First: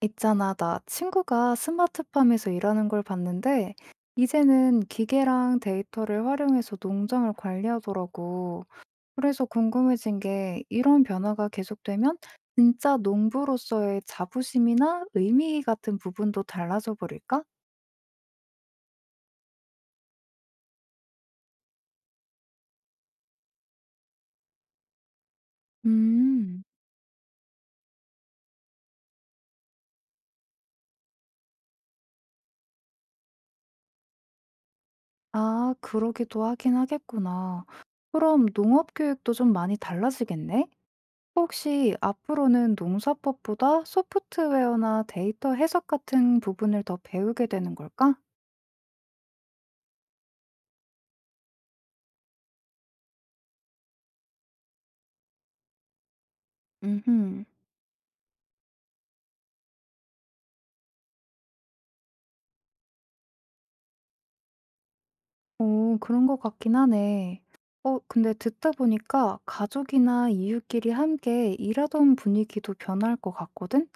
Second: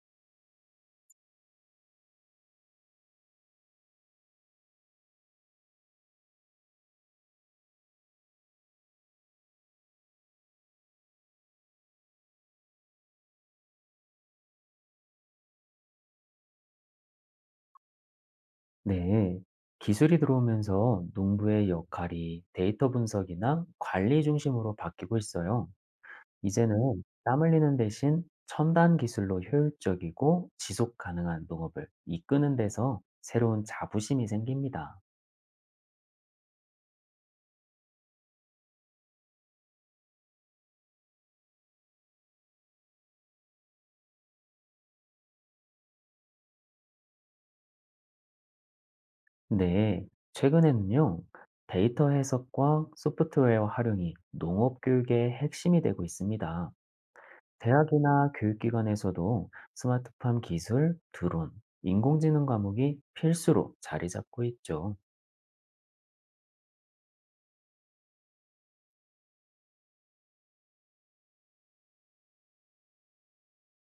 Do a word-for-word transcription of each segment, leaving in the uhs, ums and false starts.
있잖아, 나 친구가 스마트팜에서 일하는 걸 봤는데, 이제는 기계랑 데이터를 활용해서 농장을 관리하더라고. 그래서 궁금해진 게, 이런 변화가 계속되면 진짜 농부로서의 자부심이나 의미 같은 부분도 달라져 버릴까? 네, 기술이 들어오면서 농부의 역할이 데이터 분석이나 관리 중심으로 바뀌고 있어요. 음, 이제는 땀 흘리는 대신 첨단 기술로 효율적이고 지속 가능한 농업을 이끄는 데서 새로운 자부심이 생깁니다. 아, 그러기도 하긴 하겠구나. 그럼 농업 교육도 좀 많이 달라지겠네? 혹시 앞으로는 농사법보다 소프트웨어나 데이터 해석 같은 부분을 더 배우게 되는 걸까? 네, 최근에는요, 데이터 해석과 소프트웨어 활용이 농업 교육의 핵심이 되고 있습니다. 음, 대학이나 교육기관에서도 스마트팜 기술, 드론, 인공지능 과목이 필수로 자리 잡고 있죠. 오, 그런 것 같긴 하네. 어, 근데 듣다 보니까 가족이나 이웃끼리 함께 일하던 분위기도 변할 것 같거든?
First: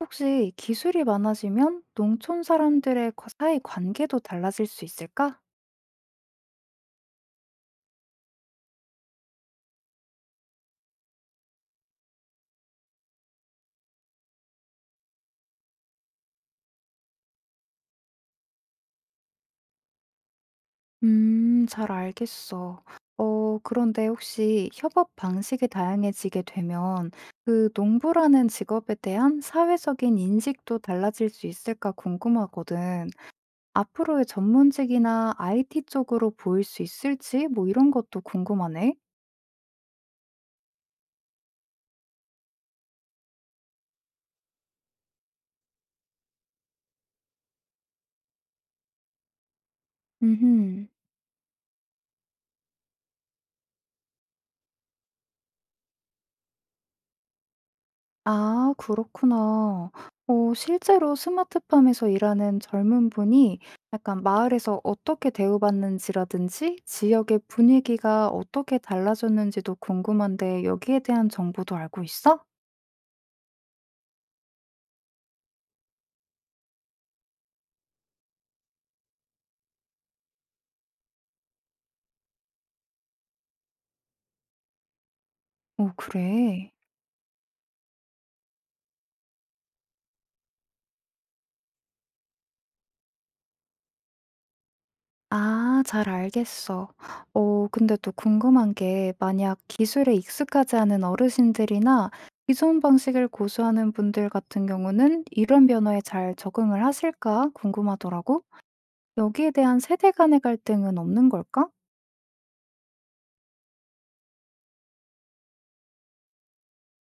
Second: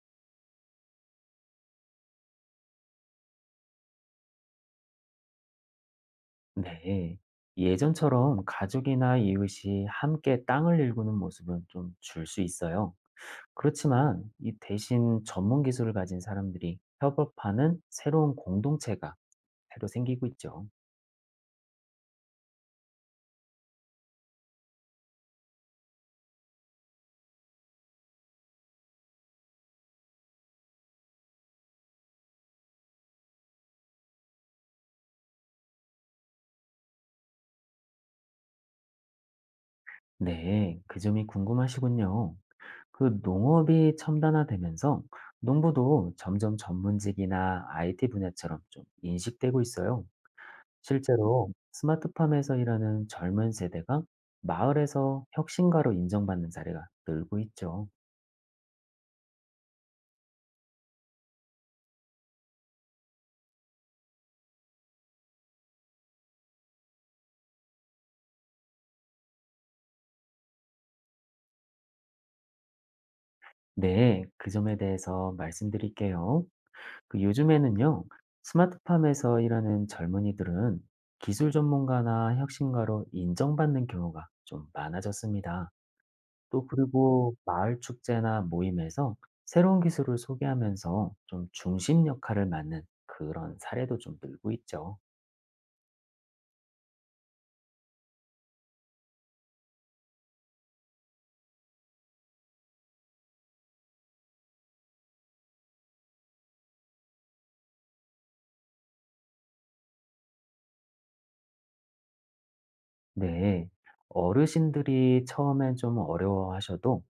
혹시 기술이 많아지면 농촌 사람들의 과- 사이 관계도 달라질 수 있을까? 네. 예전처럼 가족이나 이웃이 함께 땅을 일구는 모습은 좀 줄 수 있어요. 그렇지만 이 대신 전문 기술을 가진 사람들이 협업하는 새로운 공동체가 새로 생기고 있죠. 음, 잘 알겠어. 어, 그런데 혹시 협업 방식이 다양해지게 되면 그 농부라는 직업에 대한 사회적인 인식도 달라질 수 있을까 궁금하거든. 앞으로의 전문직이나 아이티 쪽으로 보일 수 있을지 뭐 이런 것도 궁금하네. 네. 그 점이 궁금하시군요. 그 농업이 첨단화되면서 농부도 점점 전문직이나 아이티 분야처럼 좀 인식되고 있어요. 음. 실제로 스마트팜에서 일하는 젊은 세대가 마을에서 혁신가로 인정받는 사례가 늘고 있죠. 아, 그렇구나. 어, 실제로 스마트팜에서 일하는 젊은 분이 약간 마을에서 어떻게 대우받는지라든지 지역의 분위기가 어떻게 달라졌는지도 궁금한데 여기에 대한 정보도 알고 있어? 네, 그 점에 대해서 말씀드릴게요. 그 요즘에는요, 스마트팜에서 일하는 젊은이들은 기술 전문가나 혁신가로 인정받는 경우가 좀 많아졌습니다. 오, 또 그래. 그리고 마을 축제나 모임에서 새로운 기술을 소개하면서 좀 중심 역할을 맡는 그런 사례도 좀 늘고 있죠. 아, 잘 알겠어. 어, 근데 또 궁금한 게 만약 기술에 익숙하지 않은 어르신들이나 기존 방식을 고수하는 분들 같은 경우는 이런 변화에 잘 적응을 하실까 궁금하더라고. 여기에 대한 세대 간의 갈등은 없는 걸까? 네. 어르신들이 처음엔 좀 어려워하셔도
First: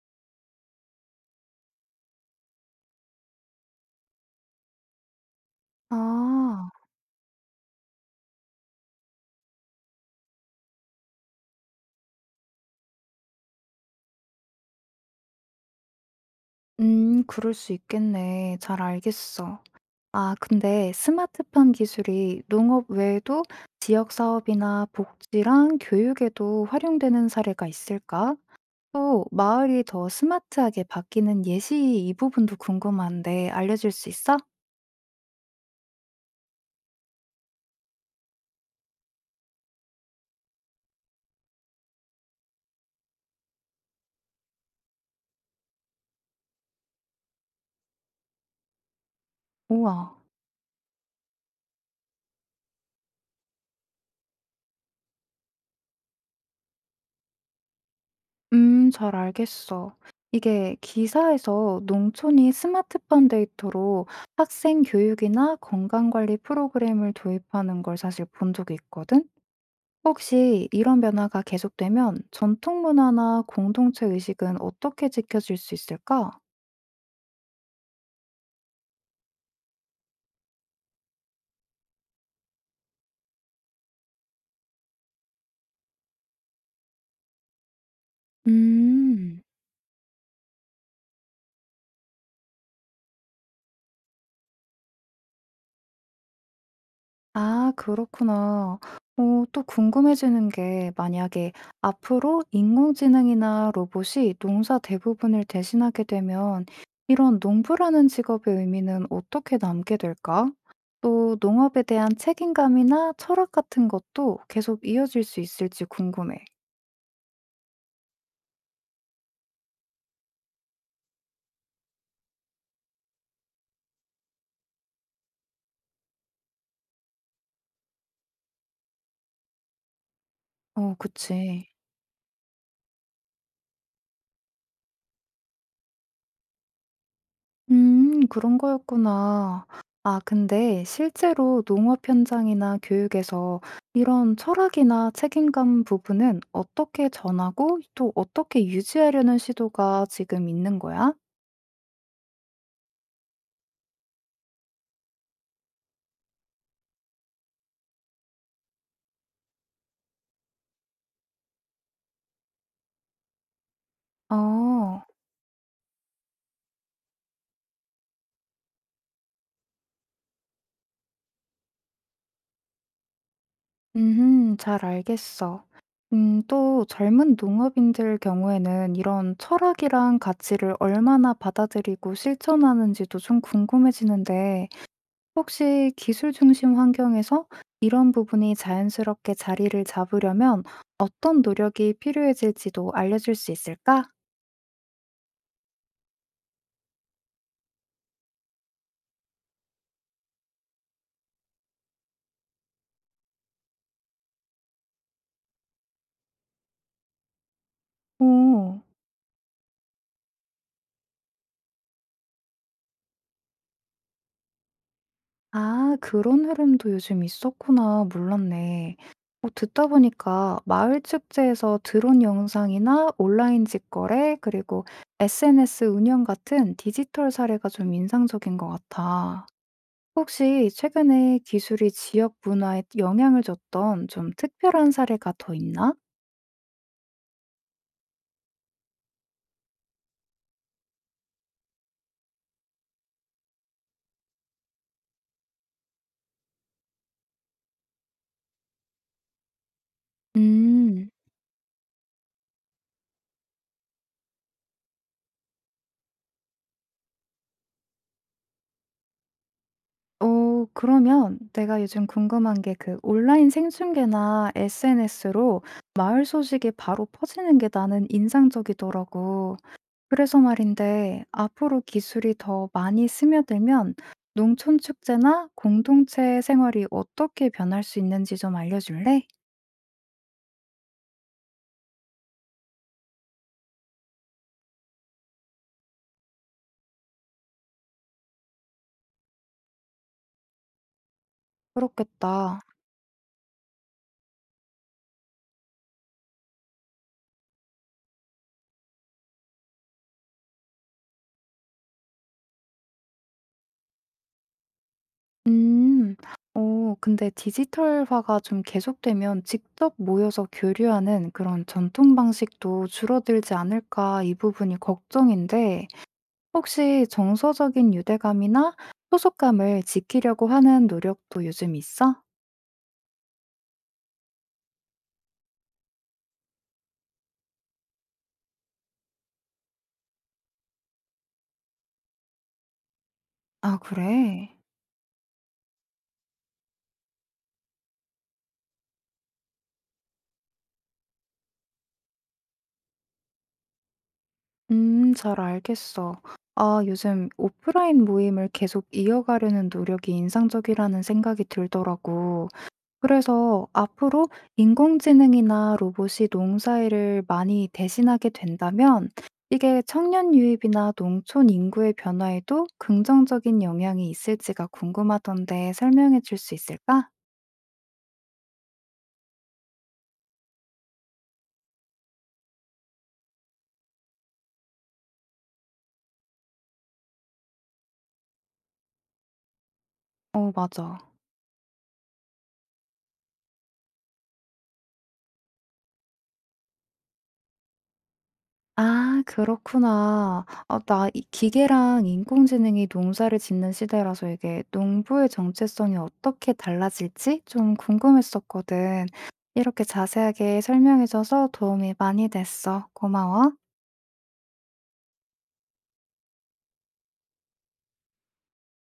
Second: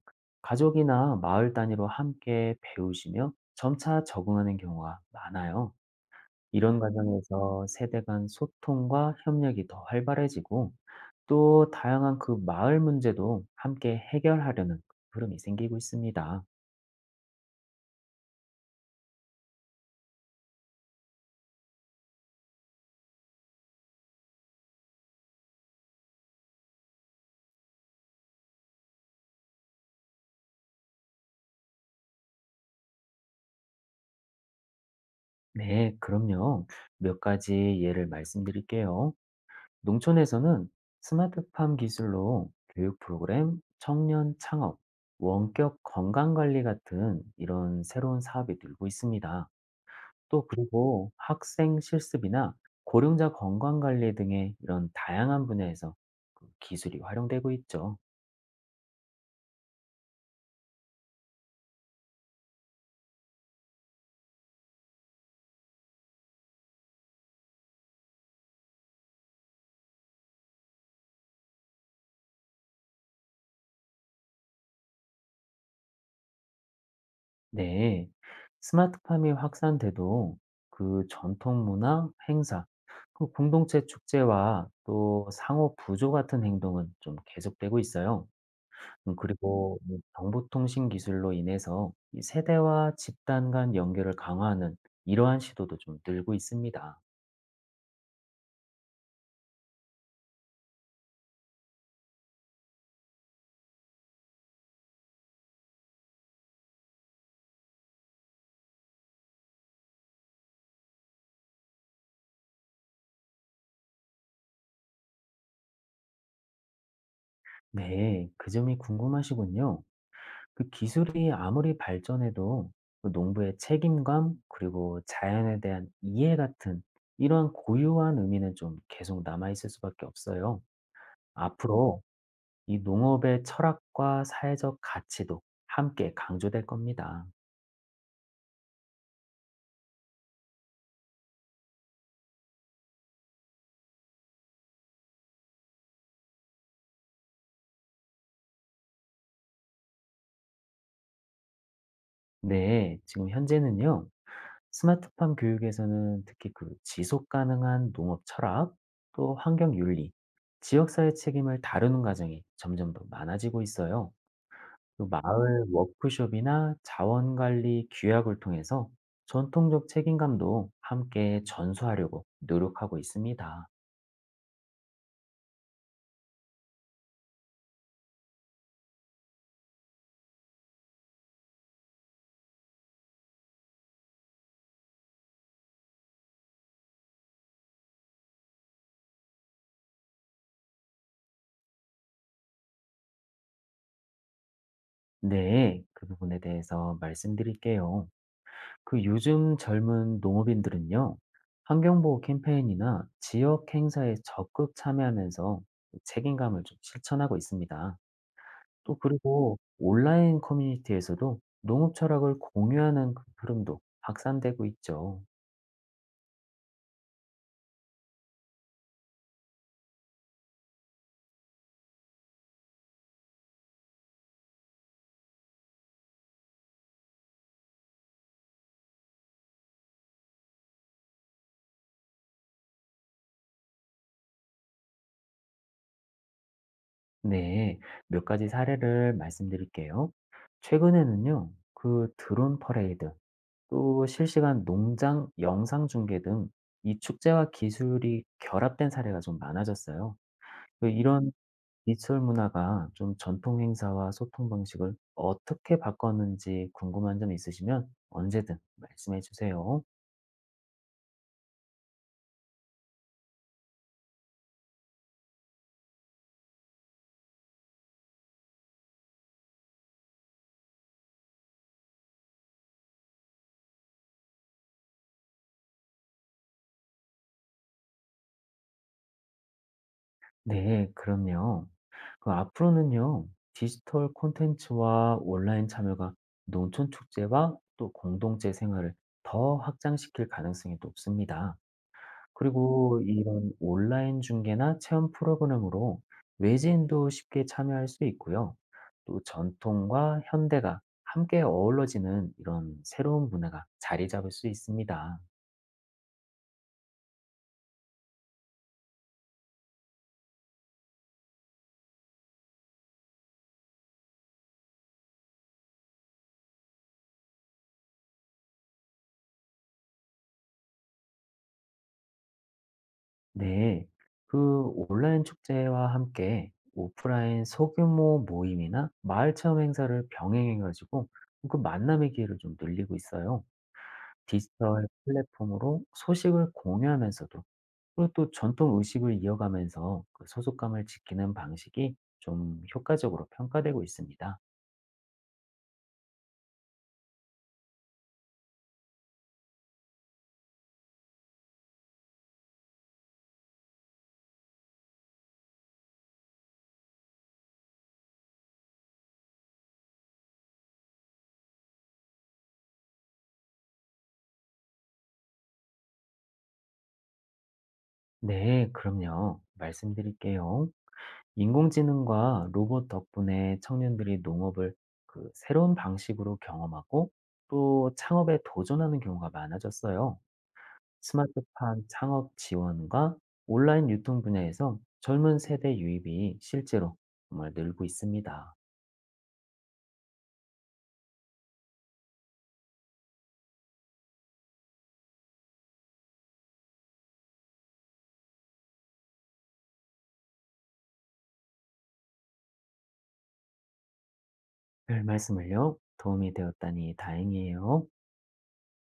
가족이나 마을 단위로 함께 배우시며 점차 적응하는 경우가 많아요. 아. 이런 음, 과정에서 세대 간 소통과 협력이 더 활발해지고 또 다양한 그 마을 문제도 함께 해결하려는 흐름이 생기고 있습니다. 음, 그럴 수 있겠네. 잘 알겠어. 아, 근데 스마트팜 기술이 농업 외에도 지역 사업이나 복지랑 교육에도 활용되는 사례가 있을까? 또 마을이 더 스마트하게 바뀌는 예시 이 부분도 궁금한데 알려줄 수 있어? 네, 그럼요. 몇 가지 예를 말씀드릴게요. 농촌에서는 스마트팜 기술로 교육 프로그램, 청년 창업, 원격 건강관리 같은 이런 새로운 사업이 늘고 있습니다. 우와. 또 그리고 학생 실습이나 고령자 건강관리 등의 이런 다양한 분야에서 그 기술이 활용되고 있죠. 음, 잘 알겠어. 이게 기사에서 농촌이 스마트팜 데이터로 학생 교육이나 건강관리 프로그램을 도입하는 걸 사실 본 적이 있거든? 혹시 이런 변화가 계속되면 전통 문화나 공동체 의식은 어떻게 지켜질 수 있을까? 네, 스마트팜이 확산돼도 그 전통 문화, 행사, 그 공동체 축제와 또 상호 부조 같은 행동은 좀 계속되고 있어요. 음, 음. 그리고 이 정보통신 기술로 인해서 이 세대와 집단 간 연결을 강화하는 이러한 시도도 좀 늘고 있습니다. 아, 그렇구나. 어, 또 궁금해지는 게 만약에 앞으로 인공지능이나 로봇이 농사 대부분을 대신하게 되면 이런 농부라는 직업의 의미는 어떻게 남게 될까? 또 농업에 대한 책임감이나 철학 같은 것도 계속 이어질 수 있을지 궁금해. 네, 그 점이 궁금하시군요. 그 기술이 아무리 발전해도 그 농부의 책임감 그리고 자연에 대한 이해 같은 이러한 고유한 의미는 좀 계속 남아 있을 수밖에 없어요. 어, 그치. 앞으로 이 농업의 철학과 사회적 가치도 함께 강조될 겁니다. 음, 그런 거였구나. 아, 근데 실제로 농업 현장이나 교육에서 이런 철학이나 책임감 부분은 어떻게 전하고 또 어떻게 유지하려는 시도가 지금 있는 거야? 네, 지금 현재는요. 스마트팜 교육에서는 특히 그 지속 가능한 농업 철학, 또 환경 윤리, 지역사회 책임을 다루는 과정이 점점 더 많아지고 있어요. 어, 또 마을 워크숍이나 자원관리 규약을 통해서 전통적 책임감도 함께 전수하려고 노력하고 있습니다. 음, 잘 알겠어. 음, 또 젊은 농업인들 경우에는 이런 철학이란 가치를 얼마나 받아들이고 실천하는지도 좀 궁금해지는데 혹시 기술 중심 환경에서 이런 부분이 자연스럽게 자리를 잡으려면 어떤 노력이 필요해질지도 알려줄 수 있을까? 네, 그 부분에 대해서 말씀드릴게요. 그 요즘 젊은 농업인들은요, 환경보호 캠페인이나 지역 행사에 적극 참여하면서 책임감을 좀 실천하고 있습니다. 오, 또 그리고 온라인 커뮤니티에서도 농업 철학을 공유하는 그 흐름도 확산되고 있죠. 아, 그런 흐름도 요즘 있었구나. 몰랐네. 어, 듣다 보니까 마을 축제에서 드론 영상이나 온라인 직거래, 그리고 에스엔에스 운영 같은 디지털 사례가 좀 인상적인 것 같아. 혹시 최근에 기술이 지역 문화에 영향을 줬던 좀 특별한 사례가 더 있나? 네, 몇 가지 사례를 말씀드릴게요. 최근에는요, 그 드론 퍼레이드, 또 실시간 농장 영상 중계 등 이 축제와 기술이 결합된 사례가 좀 많아졌어요. 그 음. 이런 디지털 문화가 좀 전통 행사와 소통 방식을 어떻게 바꿨는지 궁금한 점 있으시면 언제든 말씀해 주세요. 어, 그러면 내가 요즘 궁금한 게 그 온라인 생중계나 에스엔에스로 마을 소식이 바로 퍼지는 게 나는 인상적이더라고. 그래서 말인데 앞으로 기술이 더 많이 스며들면 농촌 축제나 공동체 생활이 어떻게 변할 수 있는지 좀 알려줄래? 네, 그럼요. 그 앞으로는요, 디지털 콘텐츠와 온라인 참여가 농촌 축제와 또 공동체 생활을 더 확장시킬 가능성이 높습니다. 그렇겠다. 그리고 이런 온라인 중계나 체험 프로그램으로 외지인도 쉽게 참여할 수 있고요. 또 전통과 현대가 함께 어우러지는 이런 새로운 문화가 자리 잡을 수 있습니다. 음. 어, 근데 디지털화가 좀 계속되면 직접 모여서 교류하는 그런 전통 방식도 줄어들지 않을까 이 부분이 걱정인데 혹시 정서적인 유대감이나 소속감을 지키려고 하는 노력도 요즘 있어? 네, 그 온라인 축제와 함께 오프라인 소규모 모임이나 마을 체험 행사를 병행해가지고 그 만남의 기회를 좀 늘리고 있어요. 아, 그래? 디지털 플랫폼으로 소식을 공유하면서도 그리고 또 전통 의식을 이어가면서 그 소속감을 지키는 방식이 좀 효과적으로 평가되고 있습니다. 음, 잘 알겠어. 아, 요즘 오프라인 모임을 계속 이어가려는 노력이 인상적이라는 생각이 들더라고. 그래서 앞으로 인공지능이나 로봇이 농사일을 많이 대신하게 된다면 이게 청년 유입이나 농촌 인구의 변화에도 긍정적인 영향이 있을지가 궁금하던데 설명해 줄 수 있을까? 네, 그럼요. 말씀드릴게요. 인공지능과 로봇 덕분에 청년들이 농업을 그 새로운 방식으로 경험하고 또 창업에 도전하는 경우가 많아졌어요. 어, 맞아. 스마트팜 창업 지원과 온라인 유통 분야에서 젊은 세대 유입이 실제로 정말 늘고 있습니다. 아, 그렇구나. 아, 나 이 기계랑 인공지능이 농사를 짓는 시대라서 이게 농부의 정체성이 어떻게 달라질지 좀 궁금했었거든. 이렇게 자세하게 설명해 줘서 도움이 많이 됐어. 고마워. 별 말씀을요. 도움이 되었다니 다행이에요.